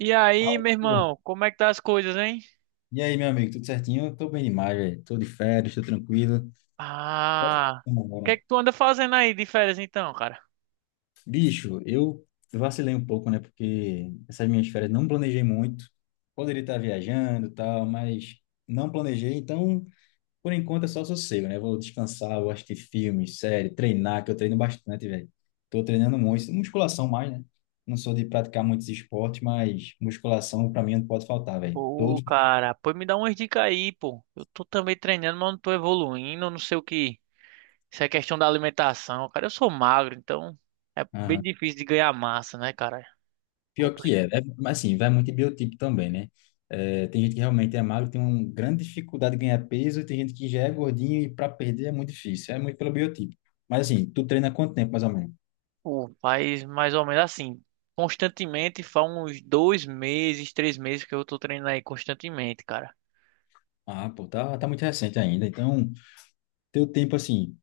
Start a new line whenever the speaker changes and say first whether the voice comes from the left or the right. right: E aí,
left: Fala,
right: meu
left: pô.
right: irmão, como é que tá as coisas, hein?
left: E aí, meu amigo, tudo certinho? Eu tô bem demais, velho. Tô de férias, tô tranquilo.
right: Ah,
left: Vamos
right: o que é
left: embora.
right: que tu anda fazendo aí de férias então, cara?
left: Bicho, eu vacilei um pouco, né? Porque essas minhas férias não planejei muito. Poderia estar viajando e tal, mas não planejei. Então, por enquanto é só sossego, né? Vou descansar, vou assistir filme, série, treinar, que eu treino bastante, velho. Tô treinando muito. Musculação mais, né? Não sou de praticar muitos esportes, mas musculação pra mim não pode faltar, velho.
right: Pô,
left: Todo dia.
right: cara, pô, me dá umas dicas aí, pô. Eu tô também treinando, mas não tô evoluindo, eu não sei o que. Isso é questão da alimentação, cara. Eu sou magro, então é bem difícil de ganhar massa, né, cara?
left: Pior que
right: Complicado.
left: é, né? Mas assim, vai muito em biotipo também, né? É, tem gente que realmente é magro, tem uma grande dificuldade de ganhar peso, e tem gente que já é gordinho e para perder é muito difícil, é muito pelo biotipo. Mas assim, tu treina há quanto tempo mais ou menos?
right: Pô, faz mais ou menos assim. Constantemente, faz uns dois meses, três meses que eu tô treinando aí constantemente, cara.
left: Ah, pô, tá, tá muito recente ainda. Então, teu tempo, assim,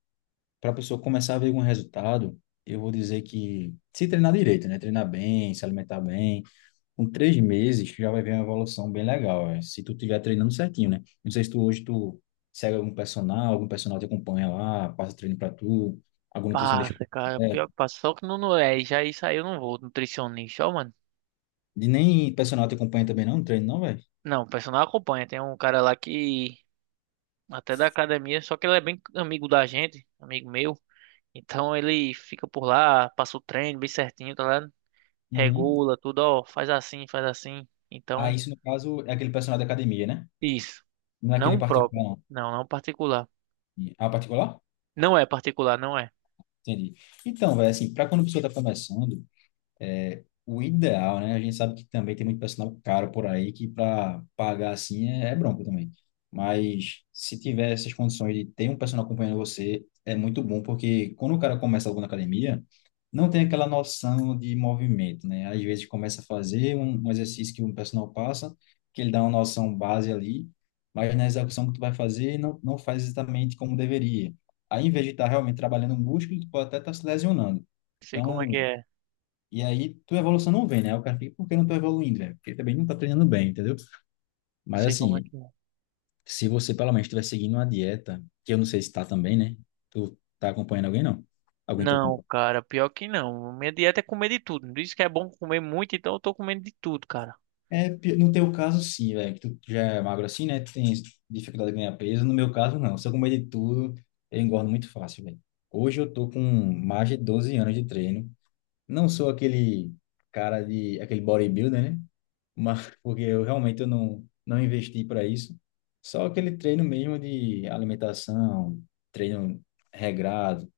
left: para a pessoa começar a ver algum resultado, eu vou dizer que se treinar direito, né? Treinar bem, se alimentar bem, com 3 meses tu já vai ver uma evolução bem legal, é, se tu estiver treinando certinho, né? Não sei se tu hoje tu segue algum personal te acompanha lá, passa treino pra tu, algum nutricionista.
right: Passa, cara.
left: É,
right: Pior que passa. Só que não é, já isso aí eu não vou, nutricionista, ó, mano.
left: e nem personal te acompanha também não, treino não, velho?
right: Não, o personal acompanha. Tem um cara lá que até da academia, só que ele é bem amigo da gente, amigo meu. Então ele fica por lá, passa o treino bem certinho, tá ligado?
left: Uhum.
right: Regula tudo, ó, faz assim, faz assim.
left: Ah,
right: Então,
left: isso no caso é aquele personal da academia, né?
right: isso.
left: Não é aquele
right: Não próprio.
left: particular,
right: Não, não particular.
left: não. Ah, particular?
right: Não é particular, não é.
left: Entendi. Então, velho, assim, para quando a pessoa está começando, é, o ideal, né? A gente sabe que também tem muito personal caro por aí que para pagar assim é bronco também. Mas se tiver essas condições de ter um personal acompanhando você, é muito bom, porque quando o cara começa algo na academia, não tem aquela noção de movimento, né? Às vezes começa a fazer um exercício que um personal passa, que ele dá uma noção base ali, mas na execução que tu vai fazer, não faz exatamente como deveria. Aí, em vez de estar realmente trabalhando o músculo, tu pode até estar se lesionando.
right: Sei como é que
left: Então,
right: é.
left: e aí, tua evolução não vem, né? O cara fica, por que não tô evoluindo, velho? Porque também não tá treinando bem, entendeu? Mas
right: Sei como é
left: assim,
right: que é.
left: se você pelo menos estiver seguindo uma dieta, que eu não sei se tá também, né? Tu tá acompanhando alguém, não? Alguém te
right: Não,
left: acompanha?
right: cara, pior que não. Minha dieta é comer de tudo. Diz que é bom comer muito, então eu tô comendo de tudo, cara.
left: É, no teu caso, sim, velho. Que Tu já é magro assim, né? Tu tem dificuldade de ganhar peso. No meu caso, não. Se eu comer de tudo, eu engordo muito fácil, velho. Hoje eu tô com mais de 12 anos de treino. Não sou aquele cara de... Aquele bodybuilder, né? Mas porque eu realmente eu não investi para isso. Só aquele treino mesmo de alimentação, treino regrado.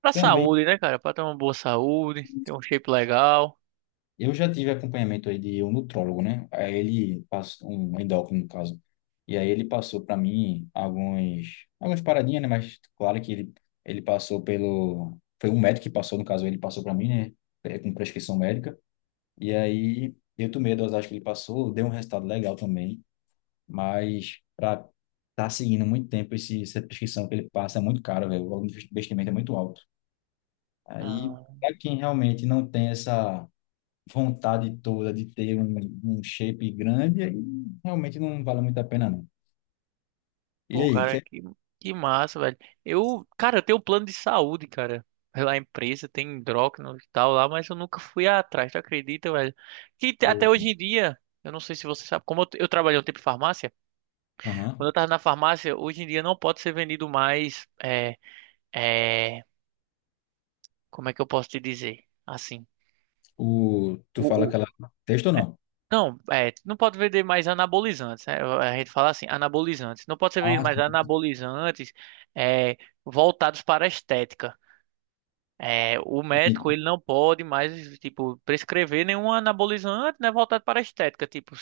right: Pra
left: Também
right: saúde, né, cara? Pra ter uma boa saúde, ter um shape legal.
left: eu já tive acompanhamento aí de um nutrólogo, né? Aí ele passou um endócrino no caso. E aí ele passou para mim alguns algumas paradinhas, né? Mas claro que ele passou pelo foi um médico que passou no caso, ele passou para mim, né? É, com prescrição médica. E aí eu tomei a dosagem que ele passou, deu um resultado legal também. Mas para estar tá seguindo muito tempo esse, essa prescrição que ele passa é muito caro, velho. O valor do investimento é muito alto. Aí,
right: Ah.
left: para quem realmente não tem essa vontade toda de ter um shape grande, aí realmente não vale muito a pena, não. E
right: Pô,
left: aí, que
right: cara,
left: é...
right: que massa, velho. Eu, cara, eu tenho um plano de saúde, cara. Pela empresa, tem endócrino e tal lá, mas eu nunca fui atrás, tu acredita, velho? Que te- até
left: O,
right: hoje em dia, eu não sei se você sabe, como eu trabalhei um tempo em farmácia,
left: aham.
right: quando eu tava na farmácia, hoje em dia não pode ser vendido mais, é, como é que eu posso te dizer? Assim,
left: O, tu fala
right: o-
left: aquela texto ou não?
right: não, é, não pode vender mais anabolizantes, né? A gente fala assim, anabolizantes. Não pode ser
left: Ah,
right: vendido mais
left: sim.
right: anabolizantes, é, voltados para a estética. É, o médico ele não pode mais tipo prescrever nenhum anabolizante, né, voltado para a estética, tipo,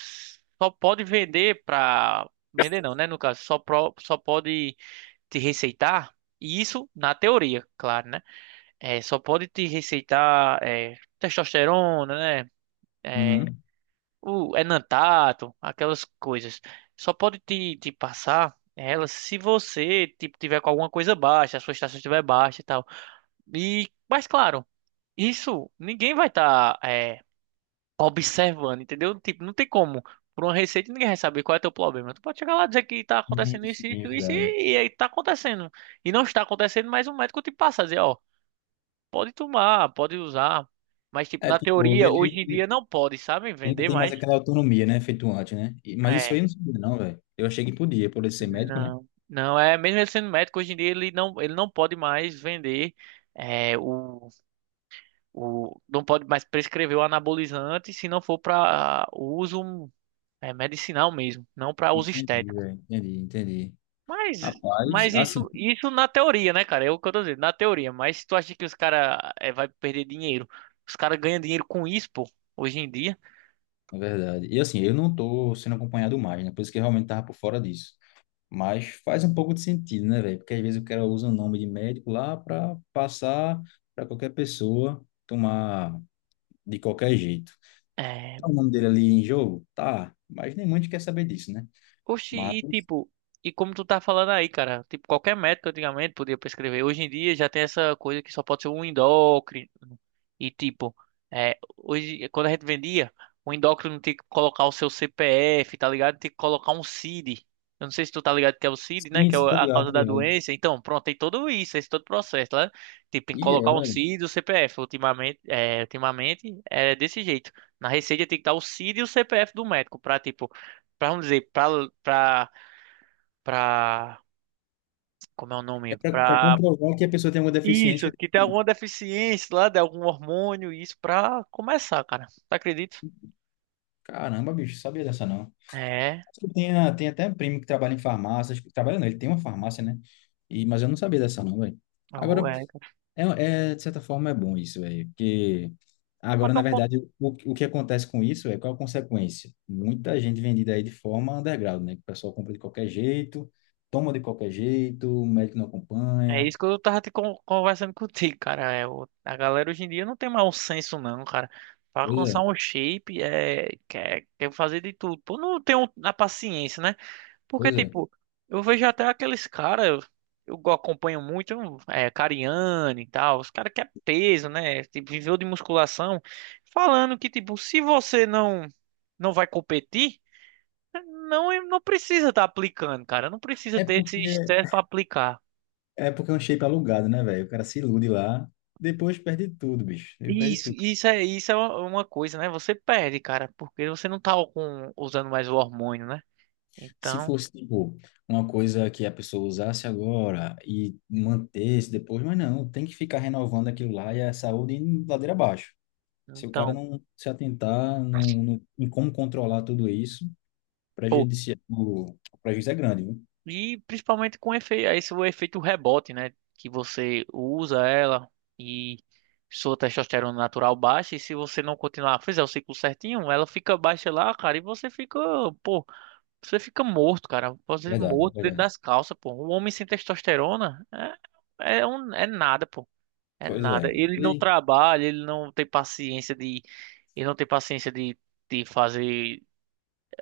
right: só pode vender para vender não, né, no caso, só pro- só pode te receitar e isso na teoria, claro, né? É, só pode te receitar é, testosterona, né? É,
left: Uhum.
right: o enantato, aquelas coisas. Só pode te passar elas se você tipo tiver com alguma coisa baixa, a sua estação estiver baixa e tal. E mas claro, isso ninguém vai estar observando, entendeu? Tipo, não tem como. Por uma receita ninguém vai saber qual é teu problema. Tu pode chegar lá e dizer que tá acontecendo isso,
left: Sim, é
right: isso, isso,
left: verdade.
right: e aí tá acontecendo. E não está acontecendo, mas o médico te passa a dizer, ó, pode tomar, pode usar. Mas, tipo,
left: É,
right: na
left: tipo,
right: teoria,
left: ele,
right: hoje em dia
left: ele
right: não pode, sabe?
left: ele não
right: Vender
left: tem mais
right: mais.
left: aquela autonomia, né? Feito antes, né? E- mas isso
right: É.
left: aí eu não sabia, não, velho. Eu achei que podia, por ele ser médico, né?
right: Não. Não, é mesmo ele sendo médico, hoje em dia ele não pode mais vender. É, o, não pode mais prescrever o anabolizante se não for para uso É medicinal mesmo, não para uso
left: Entendi,
right: estético.
left: velho. Entendi, entendi.
right: Mas,
left: Rapaz,
right: mas
left: assim,
right: isso, isso na teoria, né, cara? É o que eu tô dizendo, na teoria. Mas tu acha que os caras é, vai perder dinheiro? Os caras ganham dinheiro com isso, pô, hoje em dia.
left: é verdade. E assim, eu não tô sendo acompanhado mais, né? Por isso que eu realmente tava por fora disso. Mas faz um pouco de sentido, né, velho? Porque às vezes o cara usa o nome de médico lá para passar para qualquer pessoa tomar de qualquer jeito.
right: É,
left: Tá o nome dele ali em jogo? Tá. Mas nem muito quer saber disso, né?
right: oxi,
left: Mas,
right: e tipo, e como tu tá falando aí, cara, tipo, qualquer médico antigamente podia prescrever. Hoje em dia já tem essa coisa que só pode ser um endócrino. E tipo, é, hoje, quando a gente vendia, o endócrino tinha que colocar o seu CPF, tá ligado? Tinha que colocar um CID. Eu não sei se tu tá ligado que é o CID, né? Que é
left: isso,
right: o-
left: tô
right: a
left: ligado,
right: causa
left: tô
right: da
left: ligado.
right: doença. Então, pronto, tem tudo isso, esse todo processo, né? Tipo, tem que
left: E é,
right: colocar um
left: velho.
right: CID e o CPF. Ultimamente, ultimamente é desse jeito. Na receita tem que estar o CID e o CPF do médico pra, tipo, pra, vamos dizer, pra, pra, pra, como é o
left: É
right: nome?
left: pra, pra
right: Pra,
left: comprovar que a pessoa tem alguma deficiência.
right: isso, que tem alguma deficiência lá, de algum hormônio, isso pra começar, cara. Tu acredita?
left: Caramba, bicho, sabia dessa não.
right: É,
left: Tem, a- tem até um primo que trabalha em farmácia, acho que trabalha não, ele tem uma farmácia, né? E, mas eu não sabia dessa não, velho.
right: oh,
left: Agora,
right: é.
left: é, é, de certa forma é bom isso, velho, porque agora, na
right: Então, com-
left: verdade, o que acontece com isso é qual a consequência? Muita gente vendida aí de forma underground, né? Que o pessoal compra de qualquer jeito, toma de qualquer jeito, o médico não
right: é
left: acompanha,
right: isso que eu tava te con- conversando contigo, cara. É, o- a galera hoje em dia não tem mais um senso, não, cara. Pra
left: pois
right: alcançar
left: é,
right: um shape, é, quer fazer de tudo. Pô, não tem um- a paciência, né? Porque,
left: pois é.
right: tipo, eu vejo até aqueles caras, eu acompanho muito, é, Cariani e tal, os caras que é peso, né? Tipo, viveu de musculação, falando que, tipo, se você não vai competir, não precisa estar aplicando, cara. Não precisa
left: É
right: ter esse
left: porque,
right: estresse pra aplicar.
left: é porque é um shape alugado, né, velho? O cara se ilude lá, depois perde tudo, bicho, ele perde
right: Isso,
left: tudo.
right: isso é uma coisa, né? Você perde, cara, porque você não tá com, usando mais o hormônio, né?
left: Se
right: Então,
left: fosse, tipo, uma coisa que a pessoa usasse agora e mantesse depois, mas não, tem que ficar renovando aquilo lá e a saúde indo ladeira abaixo. Se o cara
right: então.
left: não se atentar não, não, em como controlar tudo isso, o prejuízo é grande, viu?
right: E principalmente com efeito, esse é o efeito rebote, né? Que você usa ela e sua testosterona natural baixa. E se você não continuar, fizer o ciclo certinho, ela fica baixa lá, cara. E você fica, pô, você fica morto, cara. Você fica
left: Verdade,
right: morto dentro
left: verdade.
right: das calças, pô. Um homem sem testosterona é nada, pô. É
left: Pois
right: nada.
left: é.
right: Ele
left: E
right: não
left: aí?
right: trabalha, ele não tem paciência de, ele não tem paciência de fazer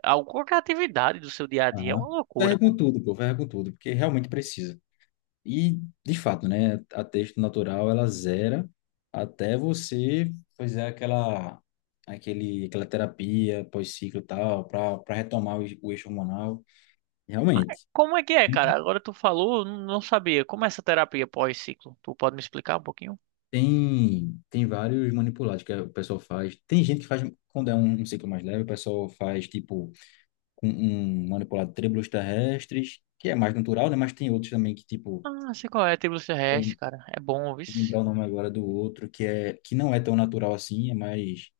right: alguma qualquer atividade do seu dia a dia. É
left: Aham.
right: uma loucura.
left: Ferra com tudo, pô, ferra com tudo, porque realmente precisa. E, de fato, né, a texto natural ela zera até você fazer aquela terapia pós-ciclo e tal, para retomar o eixo hormonal. Realmente.
right: Como é que é,
left: E
right: cara? Agora tu falou, eu não sabia. Como é essa terapia pós-ciclo? Tu pode me explicar um pouquinho?
left: tem vários manipulados que o pessoal faz. Tem gente que faz, quando é um ciclo mais leve, o pessoal faz, tipo, com um manipulado de trêbulos terrestres, que é mais natural, né? Mas tem outros também que, tipo,
right: Ah, sei qual é, tribulus
left: eu
right: terrestre,
left: não
right: cara. É bom,
left: vou
right: vice.
left: lembrar o nome agora do outro, que não é tão natural assim, é mais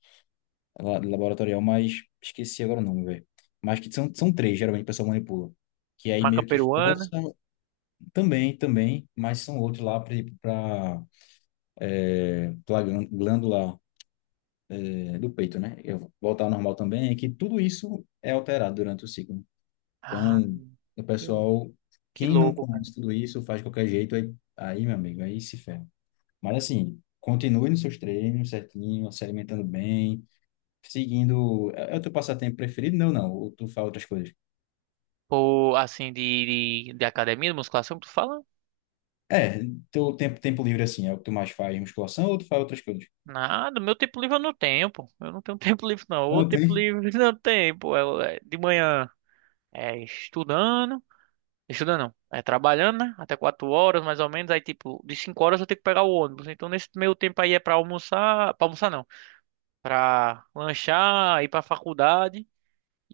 left: laboratorial, mas esqueci agora o nome, velho. Mas que são três, geralmente o pessoal manipula. Que aí
right: Maca
left: meio que
right: peruana.
left: força também, também, mas são outros lá para a glândula é, do peito, né? Eu voltar ao normal também, é que tudo isso é alterado durante o ciclo.
right: Ah,
left: Então, o
right: que,
left: pessoal,
right: que
left: quem não
right: louco, cara.
left: conhece tudo isso, faz de qualquer jeito, aí, aí meu amigo, aí se ferra. Mas assim, continue nos seus treinos certinho, se alimentando bem, seguindo. É é o teu passatempo preferido? Não, não. Ou tu faz outras coisas?
right: Pô, assim, de academia, de musculação que tu fala?
left: É, teu tempo, tempo livre assim, é o que tu mais faz, musculação ou tu faz outras coisas?
right: Nada, meu tempo livre eu não tenho, pô. Eu não tenho tempo livre, não. O
left: Não
right: tempo
left: tem?
right: livre não tem, pô. É de manhã é estudando. Estudando não. É trabalhando, né? Até quatro horas, mais ou menos. Aí, tipo, de cinco horas eu tenho que pegar o ônibus. Então, nesse meio tempo aí é pra almoçar. Pra almoçar, não. Pra lanchar, ir pra faculdade.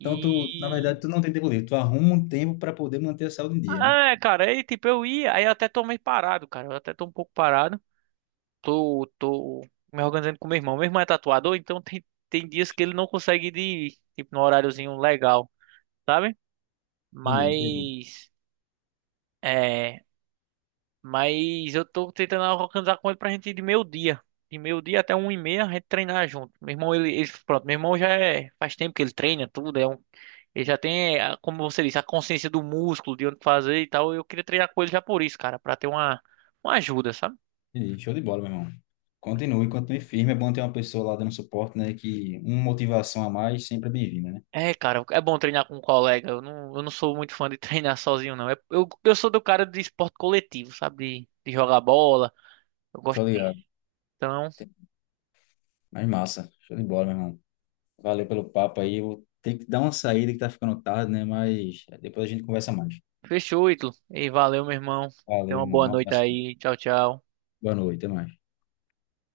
left: Então, tu, na verdade, tu não tem tempo livre, tu arruma um tempo para poder manter a saúde em dia, né?
right: Ah, é, cara, aí, tipo, eu ia. Aí eu até tô meio parado, cara. Eu até tô um pouco parado. Tô me organizando com meu irmão. Meu irmão é tatuador, então tem dias que ele não consegue ir, de- tipo, no horáriozinho legal, sabe?
left: Entendi, entendi.
right: Mas. É. Mas eu tô tentando organizar com ele pra gente ir de meio-dia. De meio-dia até um e meia a gente treinar junto. Meu irmão, pronto, meu irmão já é, faz tempo que ele treina tudo, é um, ele já tem, a- como você disse, a consciência do músculo, de onde fazer e tal. Eu queria treinar com ele já por isso, cara, pra ter uma ajuda, sabe?
left: Entendi. Show de bola, meu irmão. Continue, continue firme. É bom ter uma pessoa lá dando suporte, né? Que uma motivação a mais sempre é bem-vinda, né?
right: É, cara, é bom treinar com um colega. Eu não sou muito fã de treinar sozinho, não. É- eu sou do cara de esporte coletivo, sabe? De jogar bola. Eu gosto
left: Tô
right: disso.
left: ligado.
right: Então,
left: Mas massa. Show de bola, meu irmão. Valeu pelo papo aí. Eu vou ter que dar uma saída que tá ficando tarde, né? Mas depois a gente conversa mais.
right: fechou, Ítalo. E valeu, meu irmão.
left: Valeu,
right: Tenha uma
left: irmão.
right: boa
left: Um
right: noite
left: abraço.
right: aí. Tchau, tchau.
left: Boa noite, até mais.